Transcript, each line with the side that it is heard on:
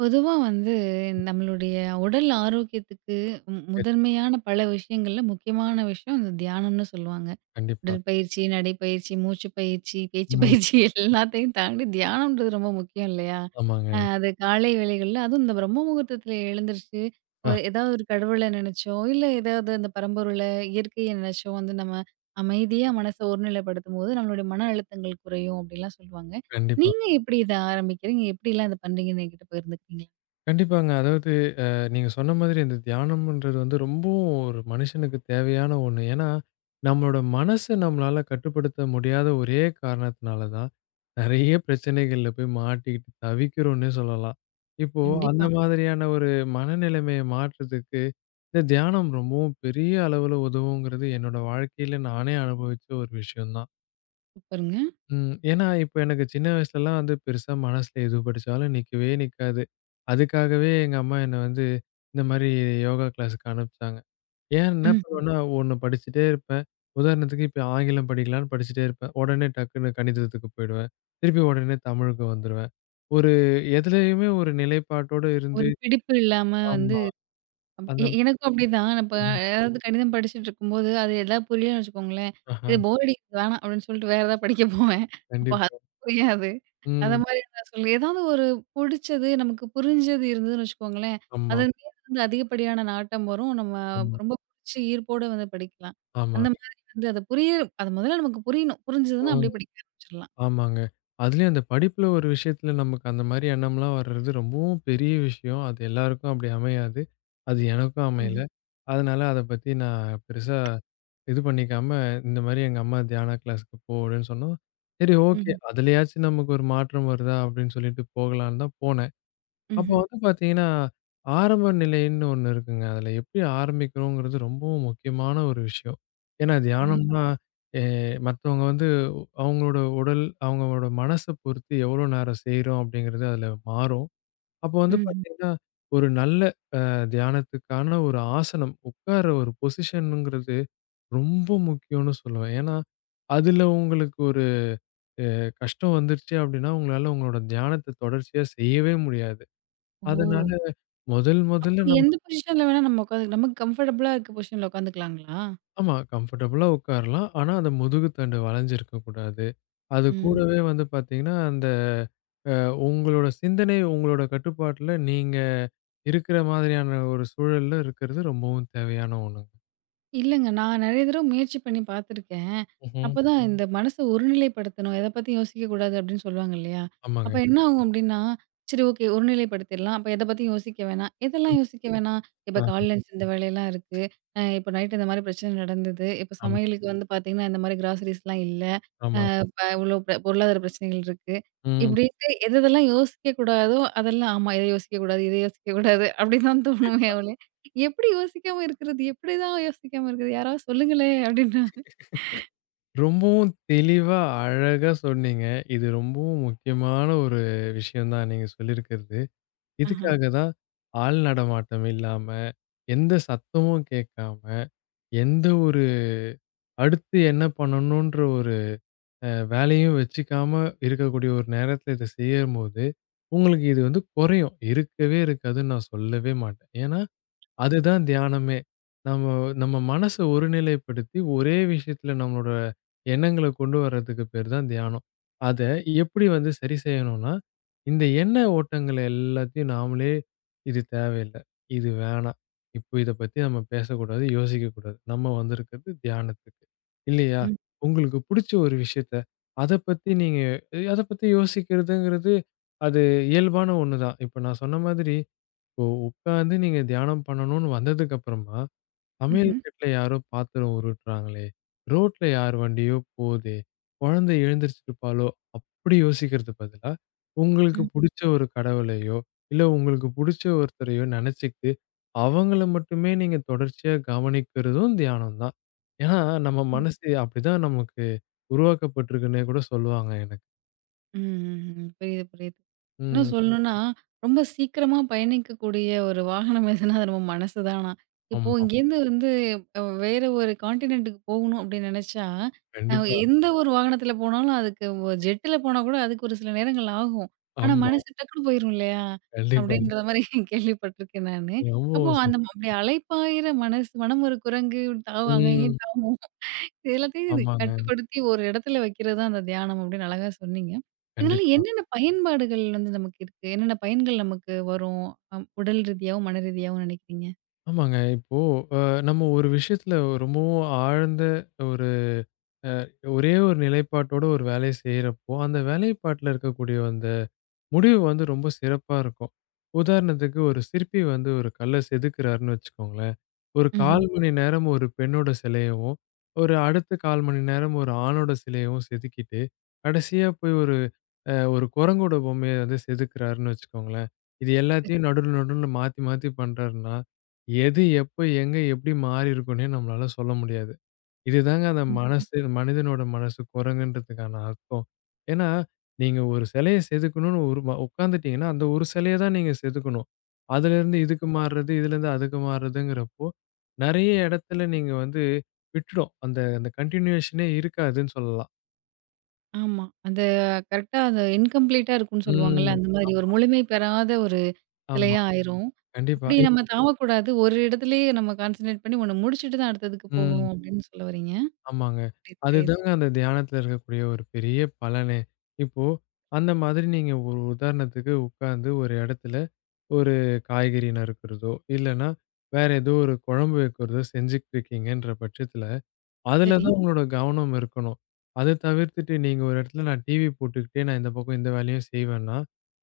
right: பொதுவா வந்து நம்மளுடைய உடல் ஆரோக்கியத்துக்கு
left: சரி.
right: முதன்மையான பல விஷயங்கள்ல முக்கியமான விஷயம் இந்த தியானம்னு சொல்லுவாங்க.
left: கண்டிப்பா.
right: உடற்பயிற்சி நடைப்பயிற்சி மூச்சு பயிற்சி பேச்சு
left: ம்.
right: பயிற்சி எல்லாத்தையும் தாண்டி தியானம்ன்றது ரொம்ப முக்கியம் இல்லையா?
left: ஆமாங்க.
right: அது காலை வேளைகள்ல அதுவும் இந்த பிரம்ம முகூர்த்தத்துல எழுந்திருச்சு
left: ஆ,
right: ஒரு ஏதாவது ஒரு கடவுளை நினைச்சோ இல்ல ஏதாவது அந்த பரம்பொருளை இயற்கையை நினைச்சோ வந்து நம்ம அமைதியா மனசை ஒருநிலைப்படுத்தும் போது நம்மளுடைய மன அழுத்தங்கள் குறையும் அப்படிலாம் சொல்லுவாங்க.
left: கண்டிப்பா.
right: நீங்க எப்படி இதை ஆரம்பிக்கிறீங்க, எப்படி எல்லாம் இதை பண்றீங்கன்னு என்கிட்ட போயிருந்துக்கிறீங்களா?
left: கண்டிப்பாங்க. அதாவது, நீங்க சொன்ன மாதிரி இந்த தியானம்ன்றது வந்து ரொம்பவும் ஒரு மனுஷனுக்கு தேவையான ஒண்ணு. ஏன்னா, நம்மளோட மனச நம்மளால கட்டுப்படுத்த முடியாத ஒரே காரணத்தினால தான், நெறைய பிரச்சனைகள்ல போய் மாட்டிக்கிட்டு தவிக்கிறோம்ன்னே சொல்லலாம். இப்போ அந்த
right: கண்டிப்பா.
left: மாதிரியான ஒரு மனநிலைமைய மாற்றத்துக்கு, இந்த தியானம் ரொம்பவும் பெரிய அளவுல உதவுங்கிறது என்னோட வாழ்க்கையில நானே அனுபவிச்ச ஒரு விஷயம் தான்.
right: சூப்பருங்க.
left: ம். ஏன்னா, இப்ப எனக்கு சின்ன வயசுலலாம் வந்து பெருசா மனசுல எது படிச்சாலும் நிக்கவே நிக்காது. அதுக்காகவே எங்க அம்மா என்ன வந்து இந்த மாரி யோகா கிளாஸ்க்கு அனுப்பிச்சாங்க. ஏன் என்ன
right: ம்.
left: பண்ணுவேன்னா, ஒண்ணு படிச்சுட்டே இருப்பேன். உதாரணத்துக்கு இப்ப ஆங்கிலம் படிக்கலான்னு படிச்சுட்டே இருப்பேன். உடனே டக்குன்னு கணிதத்துக்கு போயிடுவேன். திருப்பி உடனே தமிழுக்கு வந்துருவேன். ஒரு எதுலயுமே ஒரு நிலைப்பாட்டோட இருந்து
right: ஒரு பிடிப்பு இல்லாம வந்து
left: ஆமா.
right: அப்
left: அந்த
right: எ எனக்கும் அப்படிதான். இப்ப
left: ம்.
right: ஏதாவது கணிதம் படிச்சுட்ருக்கும்போது, அது எதாவது புரியலன்னு வச்சுக்கோங்களேன்,
left: ஆஹா.
right: இது போர் அடிக்குது, வேணாம் அப்படின்னு சொல்லிட்டு வேற ஏதாவது படிக்க போவேன். அப்ப அது
left: கண்டிப்பா.
right: புரியாது. அந்த
left: ம்.
right: மாரி நான் சொல்லுவேன். ஏதாவது ஒரு புடிச்சது, நமக்கு புரிஞ்சது இருந்ததுன்னு வச்சுக்கோங்களேன்,
left: ஆமா,
right: அதன் மீது வந்து அதிகப்படியான நாட்டம் வரும். நம்ம
left: ஆமா,
right: ரொம்ப புடிச்சு ஈர்ப்போட வந்து படிக்கலாம். அந்த
left: ஆமாங்க.
right: மாதிரி வந்து அது புரிய அது முதல்ல நமக்கு புரியணும். புரிஞ்சதுன்னா
left: ம்.
right: அப்படியே படிக்க ஆரம்பிச்சுரலாம்.
left: ஆமாங்க. அதுலயும் அந்த படிப்புல ஒரு விஷயத்துல நமக்கு அந்த மாரி எண்ணம்லாம் வர்றது ரொம்பவும் பெரிய விஷயம். அது எல்லாருக்கும் அப்படி அமையாது. அது எனக்கும் அமையல.
right: ம்ஹ்ம்.
left: அதனால அத பத்தி நான் பெருசா இது பண்ணிக்காம, இந்த மாரி எங்க அம்மா தியானா கிளாஸ்க்கு போ அப்படின்னு சொன்னோம். சரி, ஓகே.
right: ம்ஹ்ம்.
left: அதுலயாச்சும் நமக்கு ஒரு மாற்றம் வருதா அப்படின்னு சொல்லிட்டு போகலான்னு தான் போனேன். அப்போ
right: ம்ஹ்ம்.
left: வந்து பார்த்தீங்கன்னா, ஆரம்ப நிலைன்னு ஒண்ணு இருக்குங்க. அதில எப்படி ஆரம்பிக்கிறோங்கிறது ரொம்பவும் முக்கியமான ஒரு விஷயம். ஏன்னா
right: கண்டிப்பா.
left: தியானம்னா, எ மத்தவங்க வந்து அவங்களோட உடல், அவங்களோட மனச பொறுத்து எவ்வளோ நேரம் செய்றோம் அப்படிங்கிறது அதில மாறும். அப்போ வந்து
right: ம்ஹ்ம்.
left: பார்த்தீங்கன்னா, ஒரு நல்ல தியானத்துக்கான ஒரு ஆசனம், உட்கார ஒரு பொசிஷனுங்கிறது ரொம்ப முக்கியம்னு சொல்லுவேன். ஏன்னா, அதில உங்களுக்கு ஒரு அ கஷ்டம் வந்துருச்சு அப்படின்னா, உங்களால உங்களோட தியானத்த தொடர்ச்சியா செய்யவே முடியாது. அதனால
right: ஓ!
left: முதல்
right: அப்ப
left: முதல்ல நம்ம
right: எந்த பொசிஷன்ல வேணா நம்ம உட்காந்து நமக்கு கம்ஃபர்டபுளா இருக்க பொசிஷன்ல உட்காந்துக்கலாங்களா?
left: ஆமா, கம்ஃபர்டபுளா உட்காரலாம். ஆனா, அந்த முதுகு தண்டு வளைஞ்சிருக்க கூடாது. அது
right: ம்.
left: கூடவே வந்து பார்த்தீங்கன்னா, அந்த அ உங்களோட சிந்தனை உங்களோட கட்டுப்பாட்டுல நீங்க இருக்கிற மாதிரியான ஒரு சூழல்ல இருக்கிறது ரொம்பவும் தேவையான ஒண்ணுங்க.
right: இல்லங்க. நான் நெறைய தடவ முயற்சி பண்ணி பார்த்துருக்கேன்.
left: ம்ஹ்ம்.
right: அப்பதான் இந்த மனச ஒருநிலைப்படுத்தணும். எத பத்தியும் யோசிக்கக்கூடாது அப்படின்னு சொல்லுவாங்க இல்லையா? அப்ப
left: ஆமாங்க.
right: என்ன ஆகும் அப்படின்னா, சரி ஓகே, ஒருநிலைப்படுத்திடலாம். அப்ப எத பத்தியும் யோசிக்க வேணாம். எதெல்லாம் யோசிக்க வேணாம்? இப்ப
left: ஆ,
right: காலைல எந்திரிச்சு இந்த வேலையெல்லாம் இருக்கு. அ இப்ப நைட் இந்த மாரி பிரச்சனை நடந்தது. இப்ப
left: ஆமா,
right: சமையலுக்கு ம். வந்து பார்த்தீங்கன்னா, இந்த மாரி கிராசரிஸ்லாம் இல்ல.
left: ஆமா.
right: இப்ப இவ்ளோ பொருளாதார பிரச்சனைகள் இருக்கு.
left: ம்.
right: இப்படின்ட்டு எது எதெல்லாம் யோசிக்க கூடாதோ, அதெல்லாம் ஆமா, இத யோசிக்கக்கூடாது, இத யோசிக்கக்கூடாது அப்படின்னு தான் தோணுமே
left: கண்டிப்பா.
right: ஒழிய, எப்படி யோசிக்காம இருக்கிறது? எப்படிதான் யோசிக்காம இருக்கிறது? யாராவது சொல்லுங்களேன்! அப்படின்னா,
left: ரொம்பவும் தெளிவா, அழகா சொன்னீங்க. இது ரொம்பவும் முக்கியமான ஒரு விஷயம் தான் நீங்க சொல்லியிருக்கிறது.
right: ஆஹா,
left: இதுக்காக தான் ஆள் நடமாட்டம் இல்லாம, எந்த சத்தமும் கேட்காம, எந்த ஒரு அடுத்து என்ன பண்ணணுன்ற ஒரு வேலையும் வச்சுக்காம இருக்கக்கூடிய ஒரு நேரத்தில இத செய்யும்போது, உங்களுக்கு இது வந்து குறையும். இருக்கவே இருக்காதுன்னு நான் சொல்லவே மாட்டேன். ஏன்னா, அதுதான் தியானமே. நம்ம நம்ம மனச ஒருநிலைப்படுத்தி ஒரே விஷயத்துல நம்மளோட எண்ணங்கள கொண்டு வர்றதுக்கு பேர் தான் தியானம். அத எப்படி வந்து சரி செய்யணும்னா, இந்த எண்ண ஓட்டங்கள் எல்லாத்தையும் நாமளே இது தேவையில்ல, இது வேணாம். இப்போ இத பத்தி நம்ம பேசக்கூடாது, யோசிக்கக்கூடாது. நம்ம வந்திருக்கிறது தியானத்துக்கு. இல்லையா?
right: ம்,
left: உங்களுக்கு புடிச்ச ஒரு விஷயத்த, அத பத்தி நீங்க அத பத்தி யோசிக்கிறதுங்கிறது அது இயல்பான ஒண்ணு தான். இப்ப நான் சொன்ன மாதிரி இப்போ உட்காந்து நீங்க தியானம் பண்ணணும்னு வந்ததுக்கப்புறமா, சமையல்
right: ம்ஹ்ம்,
left: கட்டுல யாரோ பாத்திரம் உருட்டுறாங்களே, ரோட்ல யார் வண்டியோ போதே, குழந்தை எழுந்திரிச்சிருப்பாளோ அப்படி யோசிக்கிறதுக்கு பதிலா, உங்களுக்கு புடிச்ச ஒரு கடவுளையோ, இல்ல உங்களுக்கு புடிச்ச ஒருத்தரையோ நெனச்சுக்கிட்டு, அவங்கள மட்டுமே நீங்க தொடர்ச்சியா கவனிக்கிறதும் தியானம் தான். ஏன்னா, நம்ம
right: ம்.
left: மனசு அப்படிதான் நமக்கு உருவாக்கப்பட்டிருக்குன்னே கூட சொல்லுவாங்க எனக்கு.
right: ம்ஹ்ஹ்ம். புரியுது, புரியுது. இன்னும்
left: ம்.
right: சொல்லணும்னா, ரொம்ப சீக்கிரமா பயணிக்கக்கூடிய ஒரு வாகனம் எதுனா, அது நம்ம மனசு தானா? இப்போ
left: ஆமா.
right: இங்கேருந்து வந்து வேற ஒரு கான்டினென்ட்டுக்கு போகணும் அப்படின்னு நெனச்சா, அ ம்.
left: கண்டிப்பா.
right: எந்த ஒரு வாகனத்தில போனாலும் அதுக்கு ஜெட்ல போனா கூட அதுக்கு ஒரு சில நேரங்கள் ஆகும். ஆனா
left: ஆமா.
right: மனசு டக்குன்னு போயிரும் இல்லையா?
left: கண்டிப்பா.
right: அப்படின்ற மாரி கேள்விப்பட்டுருக்கேன் நானு. அப்போ
left: ரொம்பவும் சரி.
right: அந்த ம். அப்படி அலைப்பாயுற மனசு மனம் ஒரு குரங்கு தாவும், அங்க
left: ம்.
right: இங்கேயும் தாவும். இது எல்லாத்தையும் இது
left: ஆமாங்க.
right: கட்டுப்படுத்தி ஒரு இடத்துல வைக்கிறது தான் அந்த தியானம் அப்படின்னு அழகா சொன்னீங்க. இதனால
left: கண்டிப்பா.
right: என்னென்ன பயன்பாடுகள் வந்து நமக்கு இருக்கு? என்னென்ன பயன்கள் நமக்கு வரும்? உடல் ரீதியாவும், மன ரீதியாவும் நினைக்கிறீங்க?
left: ஆமாங்க. இப்போ அ நம்ம ஒரு விஷயத்துல ரொம்பவும் ஆழ்ந்த ஒரு ஒரே ஒரு நிலைப்பாட்டோட ஒரு வேலைய செய்றப்போ, அந்த வேலைப்பாட்டுல இருக்கக்கூடிய அந்த முடிவு வந்து ரொம்ப சிறப்பா இருக்கும். உதாரணத்துக்கு ஒரு சிற்பி வந்து ஒரு கல்ல செதுக்குறாருன்னு வச்சுக்கோங்களேன். ஒரு
right: ம்ஹ்ம்.
left: 1/4 மணி நேரம் ஒரு பெண்ணோட சிலையவும், ஒரு அடுத்த 1/4 மணி நேரம் ஒரு ஆணோட சிலையவும் செதுக்கிட்டு, கடைசியா போய் ஒரு ஒரு குரங்கோட பொம்மைய வந்து செதுக்குறாருன்னு வச்சுக்கோங்களேன். இது எல்லாத்தையும் நடுவுல, நடுவுல மாத்தி, மாத்தி பண்றாருன்னா, எது, எப்ப, எங்க, எப்படி மாறியிருக்குன்னே நம்மளால சொல்ல முடியாது. இதுதாங்க அந்த
right: ம்.
left: மனசு, மனிதனோட மனசு குரங்குன்றதுக்கான அர்த்தம். ஏன்னா, நீங்க ஒரு சிலைய செதுக்கணும்னு ஒரு உட்காந்துட்டீங்கன்னா, அந்த ஒரு சிலைய தான் நீங்க செதுக்கணும். அதுலேருந்து இதுக்கு மாறுறது, இதுலேருந்து அதுக்கு மாறுறதுங்கிறப்போ, நெறைய இடத்துல நீங்க வந்து விட்டுடும். அந்த அந்த கன்டினியூஷனே இருக்காதுன்னு சொல்லலாம்.
right: ஆமா. அந்த கரெக்ட்டா அது இன்கம்ப்ளீட்டா இருக்கும்ன்னு சொல்லுவாங்கல்ல.
left: ம்.
right: அந்த மாதிரி ஒரு முழுமை பெறாத ஒரு
left: ஆமா.
right: சிலையா ஆயிரும்.
left: கண்டிப்பா.
right: அப்படி நம்ம தாவக்கூடாது. ஒரு இடத்துலயே நம்ம கான்சன்ட்ரேட் பண்ணி ஒண்ணு முடிச்சுட்டு தான் அடுத்ததுக்கு
left: ம்.
right: போகணும் அப்படின்னு சொல்ல வரீங்க.
left: ஆமாங்க.
right: சரி.
left: அதுதாங்க அந்த தியானத்துல இருக்கக்கூடிய ஒரு பெரிய பலனே. இப்போ அந்த மாதிரி நீங்க ஒரு உதாரணத்துக்கு உட்கார்ந்து ஒரு இடத்துல ஒரு காய்கறி நறுக்கிறதோ, இல்லன்னா வேற ஏதோ ஒரு குழம்பு வைக்கிறதோ செஞ்சுட்டு இருக்கீங்கன்ற பட்சத்துல, அதுல
right: சரி,
left: தான் உங்களோட கவனம் இருக்கணும். அத தவிர்த்துட்டு நீங்க ஒரு இடத்துல நான் டிவி போட்டுக்கிட்டே நான் இந்த பக்கம் இந்த வேலையும் செய்வேன்னா,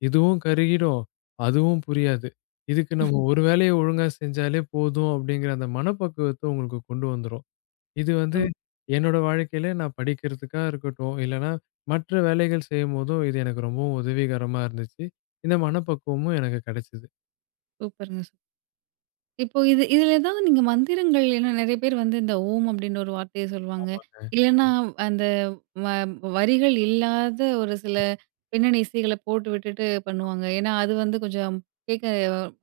left: இதுவும் கருகிடும், அதுவும் புரியாது. இதுக்கு நம்ம ஒரு வேலைய ஒழுங்கா செஞ்சாலே போதும் அப்படிங்கிற அந்த மனப்பக்குவத்த உங்களுக்கு கொண்டு வந்துரும். இது
right: ஓ!
left: வந்து என்னோட வாழ்க்கையில நான் படிக்கிறதுக்கா இருக்கட்டும், இல்லன்னா மற்ற வேலைகள் செய்யும்போதும் இது எனக்கு ரொம்பவும் உதவிகரமா இருந்துச்சு. இந்த மனப்பக்குவமும் எனக்கு கிடைச்சது.
right: சூப்பருங்க. இப்போ இது இதுல ஏதாவது நீங்க மந்திரங்கள், ஏன்னா நெறைய பேர் வந்து இந்த ஓம் அப்டின்ற ஒரு வார்த்தைய சொல்லுவாங்க.
left: ஆமா.
right: இல்லன்னா அந்த வ வரிகள் இல்லாத ஒரு சில பின்னணி இசைகள போட்டு விட்டுட்டு பண்ணுவாங்க. ஏன்னா அது வந்து கொஞ்சம் கேட்க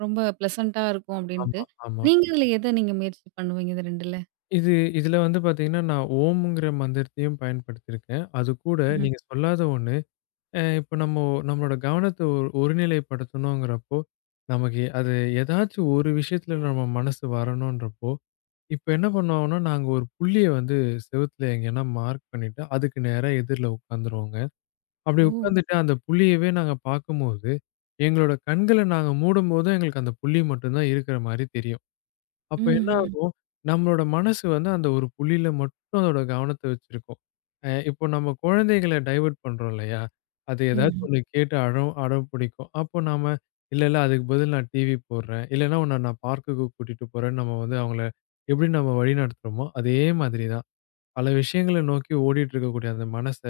right: ரொம்ப ப்ளசன்ட்டா இருக்கும் அப்டின்ட்டு.
left: ஆமா, ஆமா.
right: நீங்க இதுல எத நீங்க முயற்சி பண்ணுவீங்க? இது 2ல?
left: இது இதுல வந்து பார்த்தீங்கன்னா, நான் ஓம்ங்கிற மந்திரத்தையும் பயன்படுத்தியிருக்கேன். அதுக்கூட
right: ம்ஹ்ம்.
left: நீங்க சொல்லாத ஒண்ணு. இப்ப நம்மளோட கவனத்த ஒரு ஒருநிலைப்படுத்தணுங்கிறப்போ, நமக்கு அது ஏதாச்சும் ஒரு விஷயத்துல நம்ம மனசு வரணுன்றப்போ, இப்ப என்ன பண்ணுவோம்னா, நாங்க ஒரு புள்ளிய வந்து செவுத்துல எங்கேன்னா மார்க் பண்ணிட்டு, அதுக்கு நேரா எதிர்ல உட்காந்துருவோங்க. அப்படி
right: ஓ!
left: உட்காந்துட்டு அந்த புள்ளியவே நாங்க பார்க்கும்போது, எங்களோட கண்கள நாங்க மூடும்போதும் எங்களுக்கு அந்த புள்ளி மட்டும் தான் இருக்கிற மாரி தெரியும். அப்ப என்ன
right: ம்ஹ்ம்.
left: ஆகும்? நம்மளோட மனசு வந்து அந்த ஒரு புள்ளியில மட்டும் அதோட கவனத்த வச்சிருக்கும். இப்போ நம்ம குழந்தைகள டைவர்ட் பண்றோம் இல்லையா? அது
right: ம்ஹ்ம்.
left: ஏதாச்சும் ஒண்ணு கேட்டு அடம் அடம் பிடிக்கும். அப்போ நாம இல்ல, இல்ல அதுக்கு பதில் நான் டிவி போடுறேன். இல்லன்னா உன்ன நான் பார்க்குக்கு கூட்டிட்டு போறேன்னு நம்ம வந்து அவங்கள எப்படி நம்ம வழி நடத்துறோமோ, அதே மாதிரி தான். பல விஷயங்கள நோக்கி ஓடிட்டு இருக்கக்கூடிய அந்த மனச,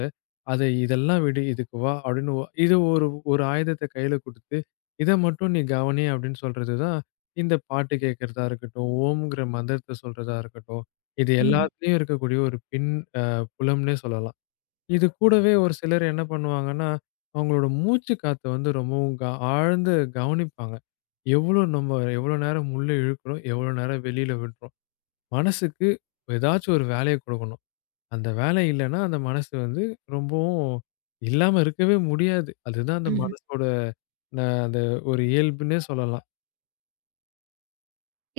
left: அத இதெல்லாம் விடு, இதுக்கு வா அப்படின்னு இது ஒரு ஒரு ஆயுதத்த கையில குடுத்து, இத மட்டும் நீ கவனி அப்படின்னு சொல்றது தான், இந்த பாட்டு கேட்கறதா இருக்கட்டும், ஓம்ங்கிற மந்திரத்த சொல்றதா இருக்கட்டும், இது
right: ம்ஹ்ம்.
left: எல்லாத்துலயும் இருக்கக்கூடிய ஒரு பின் அ புலம்னே சொல்லலாம். இது கூடவே ஒரு சிலர் என்ன பண்ணுவாங்கன்னா, அவங்களோட மூச்சு காத்த வந்து ரொம்பவும் ஆழ்ந்து கவனிப்பாங்க. நம்ம எவ்வளோ நேரம் உள்ள இழுக்கிறோம், எவ்வளோ நேரம் வெளியில விடுறோம். மனசுக்கு ஏதாச்சும் ஒரு வேலைய குடுக்கணும். அந்த வேலை இல்லன்னா, அந்த மனசு வந்து ரொம்பவும் இல்லாம இருக்கவே முடியாது. அதுதான் அந்த
right: ம்ஹ்ம்.
left: மனசோட ந அந்த ஒரு இயல்புன்னே சொல்லலாம்.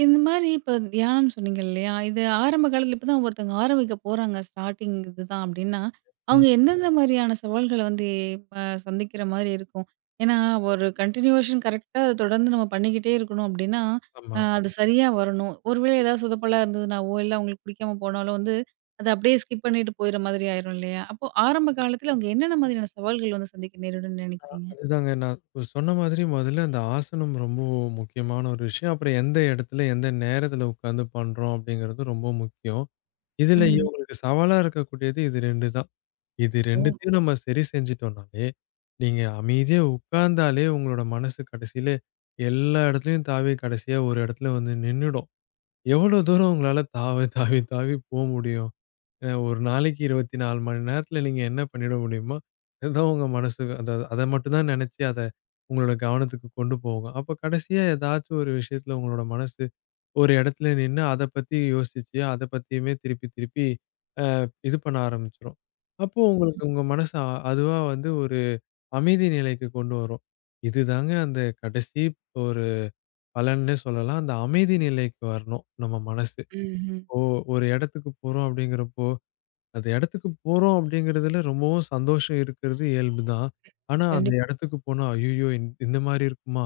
right: இந்த மாரி இப்ப தியானம் சொன்னீங்க இல்லையா? இது ஆரம்ப காலத்துல, இப்ப தான் ஒருத்தவங்க ஆரம்பிக்க போறாங்க, ஸ்டார்ட்டிங் இதுதான் அப்டின்னா,
left: ம்.
right: அவங்க எந்தெந்த மாரியான சவால்கள வந்து சந்திக்கிற மாரி இருக்கும்? ஏன்னா, ஒரு கன்டினியூவேஷன் கரெக்ட்டா அத தொடர்ந்து நம்ம பண்ணிக்கிட்டே இருக்கணும் அப்டின்னா,
left: ஆமா.
right: அது சரியா வரணும். ஒருவேளை ஏதாவது சொதப்பலா இருந்ததுனாவோ, இல்ல அவங்களுக்கு பிடிக்காம போனாலோ வந்து, அத அப்டியே ஸ்கிப் பண்ணிட்டு போயிற மாதிரி ஆயிரும் இல்லையா? அப்போ ஆரம்ப காலத்துல அவங்க என்னென்ன மாதிரியான சவால்கள் வந்து சந்திக்க நேரிடும்னு நினைக்கிறீங்க?
left: அதுதாங்க நான் இப்ப சொன்ன மாதிரி முதல்ல அந்த ஆசனம் ரொம்ப முக்கியமான ஒரு விஷயம். அப்புறம் எந்த இடத்துல, எந்த நேரத்துல உட்கார்ந்து பண்றோம் அப்படிங்கிறது ரொம்ப முக்கியம். இதுல
right: ம்.
left: இவங்களுக்கு சவாலா இருக்கக்கூடியது இது 2 தான். இது
right: ஓ!
left: 2த்தையும் நம்ம சரி செஞ்சுட்டோம்னாலே, நீங்க அமைதியா உட்கார்ந்தாலே உங்களோட மனசு கடைசியில எல்லா இடத்துலயும் தாவி கடைசியா ஒரு இடத்துல வந்து நின்னுடும். எவ்வளோ தூரம் உங்களால தாவி, தாவி, தாவி போ முடியும்? ஏன்னா, ஒரு நாளைக்கு 24 மணி நேரத்துல நீங்க என்ன பண்ணிட முடியுமோ, அதுதான் உங்க மனசுக்கு அத அத மட்டும் தான் நெனச்சு, அத உங்களோட கவனத்துக்கு கொண்டு போகும். அப்ப கடைசியா ஏதாச்சும் ஒரு விஷயத்துல உங்களோட மனசு ஒரு இடத்துல நின்னு, அத பத்தி யோசிச்சு, அத பத்தியுமே திருப்பி, திருப்பி அ இது பண்ண ஆரம்பிச்சுரும். அப்போ உங்களுக்கு உங்க மனசு அதுவா வந்து ஒரு அமைதி நிலைக்கு கொண்டு வரும். இதுதாங்க அந்த கடைசி ஒரு பலன்னே சொல்லலாம். அந்த அமைதி நிலைக்கு வரணும் நம்ம மனசு.
right: ம்ஹ்ம்.
left: ஓ! ஒரு இடத்துக்கு போறோம் அப்படிங்கிறப்போ, அந்த இடத்துக்கு போறோம் அப்படிங்கிறதுல ரொம்பவும் சந்தோஷம் இருக்கிறது இயல்புதான். ஆனா அந்த
right: கண்டிப்பா.
left: இடத்துக்கு போனா, "ஐய்யயோ! இந்த மாரி இருக்குமா?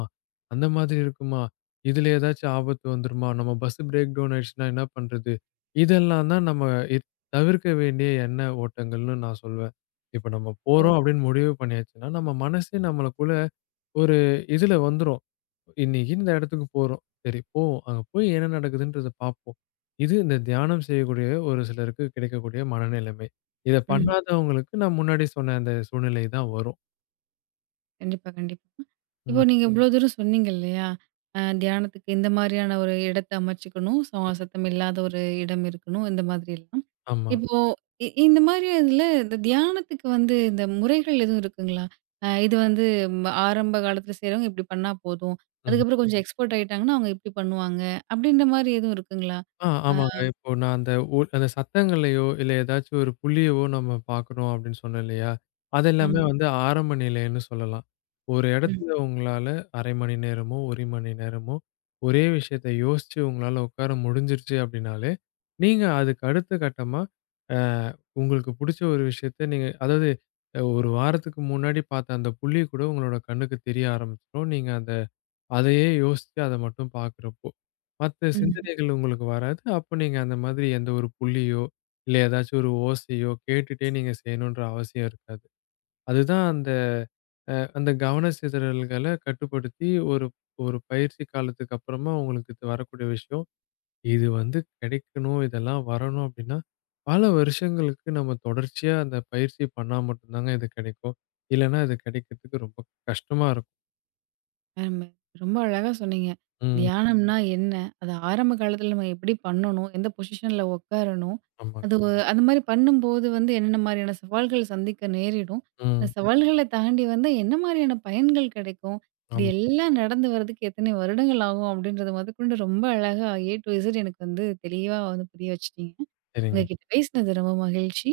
left: அந்த மாதிரி இருக்குமா? இதில ஏதாச்சும் ஆபத்து வந்துருமா? நம்ம பஸ் பிரேக் டவுன் ஆயிடுச்சுன்னா என்ன பண்றது?" இதெல்லாம் தான் நம்ம இத் தவிர்க்க வேண்டிய எண்ண ஓட்டங்கள்னு நான் சொல்வேன். இப்ப நம்ம
right: ம்.
left: போறோம் அப்படின்னு முடிவு பண்ணியாச்சுன்னா, நம்ம மனசே நம்மளுக்குள்ள ஒரு இதில வந்துரும். இன்னைக்கு இந்த இடத்துக்கு போறோம். சரி, போவோம். அங்க போய் என்ன நடக்குதுன்றத பார்ப்போம். இது இந்த தியானம் செய்யக்கூடிய ஒரு சிலருக்கு கிடைக்கக்கூடிய மனநிலைமை. இத
right: கண்டிப்பாக,
left: பண்ணாதவங்களுக்கு நான் முன்னாடி சொன்ன அந்த சூழ்நிலை தான் வரும்.
right: கண்டிப்பா, கண்டிப்பா. இப்போ
left: ம்.
right: நீங்க ம். இவ்ளோ தூரம் சொன்னீங்க இல்லையா? தியானத்துக்கு இந்த மாதிரியான ஒரு இடத்த அமைச்சுக்கணும். சத்தம் இல்லாத ஒரு இடம் இருக்கணும். இந்த மாதிரி எல்லாம்.
left: ஆமா.
right: இப்போ இந்த மாதிரி இதில இந்த தியானத்துக்கு வந்து இந்த முறைகள் எதுவும் இருக்குங்களா? இது வந்து ஆரம்ப காலத்தில செய்றவங்க இப்டி பண்ணா போதும்.
left: ம்.
right: அதுக்கப்புறம் கொஞ்சம் எக்ஸ்பர்ட் ஆயிட்டாங்கன்னா, அவங்க இப்டி பண்ணுவாங்க. அப்டின்ற மாரி எதுவும் இருக்குங்களா?
left: ஆ,
right: அ
left: ஆமாங்க. இப்போ நான் அந்த அந்த சத்தங்களையோ, இல்ல ஏதாச்சும் ஒரு புள்ளியவோ நம்ம பார்க்குறோம் அப்படின்னு சொன்னேன் இல்லையா? அது எல்லாமே
right: ஆமா.
left: வந்து ஆரம்ப நிலைன்னு சொல்லலாம். ஒரு
right: ம்,
left: இடத்துல உங்களால 1/2 மணி நேரமோ, 1 மணி நேரமோ ஒரே விஷயத்த யோசிச்சு உங்களால உட்கார முடிஞ்சிருச்சு அப்படின்னாலே, நீங்க அதுக்கு அடுத்த கட்டமா அ உங்களுக்கு புடிச்ச ஒரு விஷயத்த நீங்க, அதாவது 1 வாரத்துக்கு முன்னாடி பார்த்த அந்த புள்ளி கூட உங்களோட கண்ணுக்கு தெரிய ஆரம்பிச்சுரும். நீங்க அந்த அதையே யோசிச்சு அத மட்டும் பார்க்குறப்போ, மத்த
right: ம்.
left: சிந்தனைகள் உங்களுக்கு வராது. அப்ப நீங்க அந்த மாதிரி எந்த ஒரு புள்ளியோ, இல்ல ஏதாச்சும் ஒரு ஓசையோ கேட்டுட்டே நீங்க செய்யணுன்ற அவசியம் இருக்காது. அதுதான் அந்த அந்த கவன சிதறல்கள கட்டுப்படுத்தி ஒரு ஒரு பயிற்சி காலத்துக்கு அப்புறமா உங்களுக்கு இது வரக்கூடிய விஷயம். இது வந்து கிடைக்கணும், இதெல்லாம் வரணும் அப்டின்னா, பல வருஷங்களுக்கு நம்ம தொடர்ச்சியா அந்த பயிற்சி பண்ணா மட்டும் தாங்க இது கிடைக்கும். இல்லன்னா இது கிடைக்கிறதுக்கு ரொம்ப கஷ்டமா இருக்கும்.
right: ஆமா. ரொம்ப அழகா சொன்னீங்க.
left: ம்.
right: தியானம்னா என்ன? அது ஆரம்ப காலத்துல நம்ம எப்படி பண்ணணும்? எந்த பொசிஷன்ல உட்காரணும்?
left: ஆமாங்க.
right: அது அது மாரி பண்ணும்போது வந்து என்னென்ன மாரியான சவால்கள் சந்திக்க நேரிடும்? அந்த
left: ம்.
right: சவால்கள தாண்டி வந்தா என்ன மாரியான பயன்கள் கிடைக்கும்? இது
left: ஆமா.
right: எல்லாம் நடந்து வரதுக்கு எத்தனை வருடங்கள் ஆகும்? அப்படின்றது முதற்கொண்டு ரொம்ப அழகா A to Z எனக்கு வந்து தெளிவா வந்து புரிய வச்சுட்டீங்க.
left: சரிங்க.
right: உங்ககிட்ட பேசினது ரொம்ப மகிழ்ச்சி.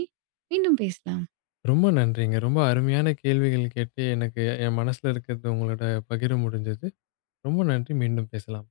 right: மீண்டும் பேசலாம்.
left: ரொம்ப நன்றிங்க. ரொம்ப அருமையான கேள்விகள் கேட்டு எனக்கு என் மனசுல இருக்கிறது உங்களோட பகிர முடிஞ்சது. ரொம்ப நன்றி. மீண்டும் பேசலாம்.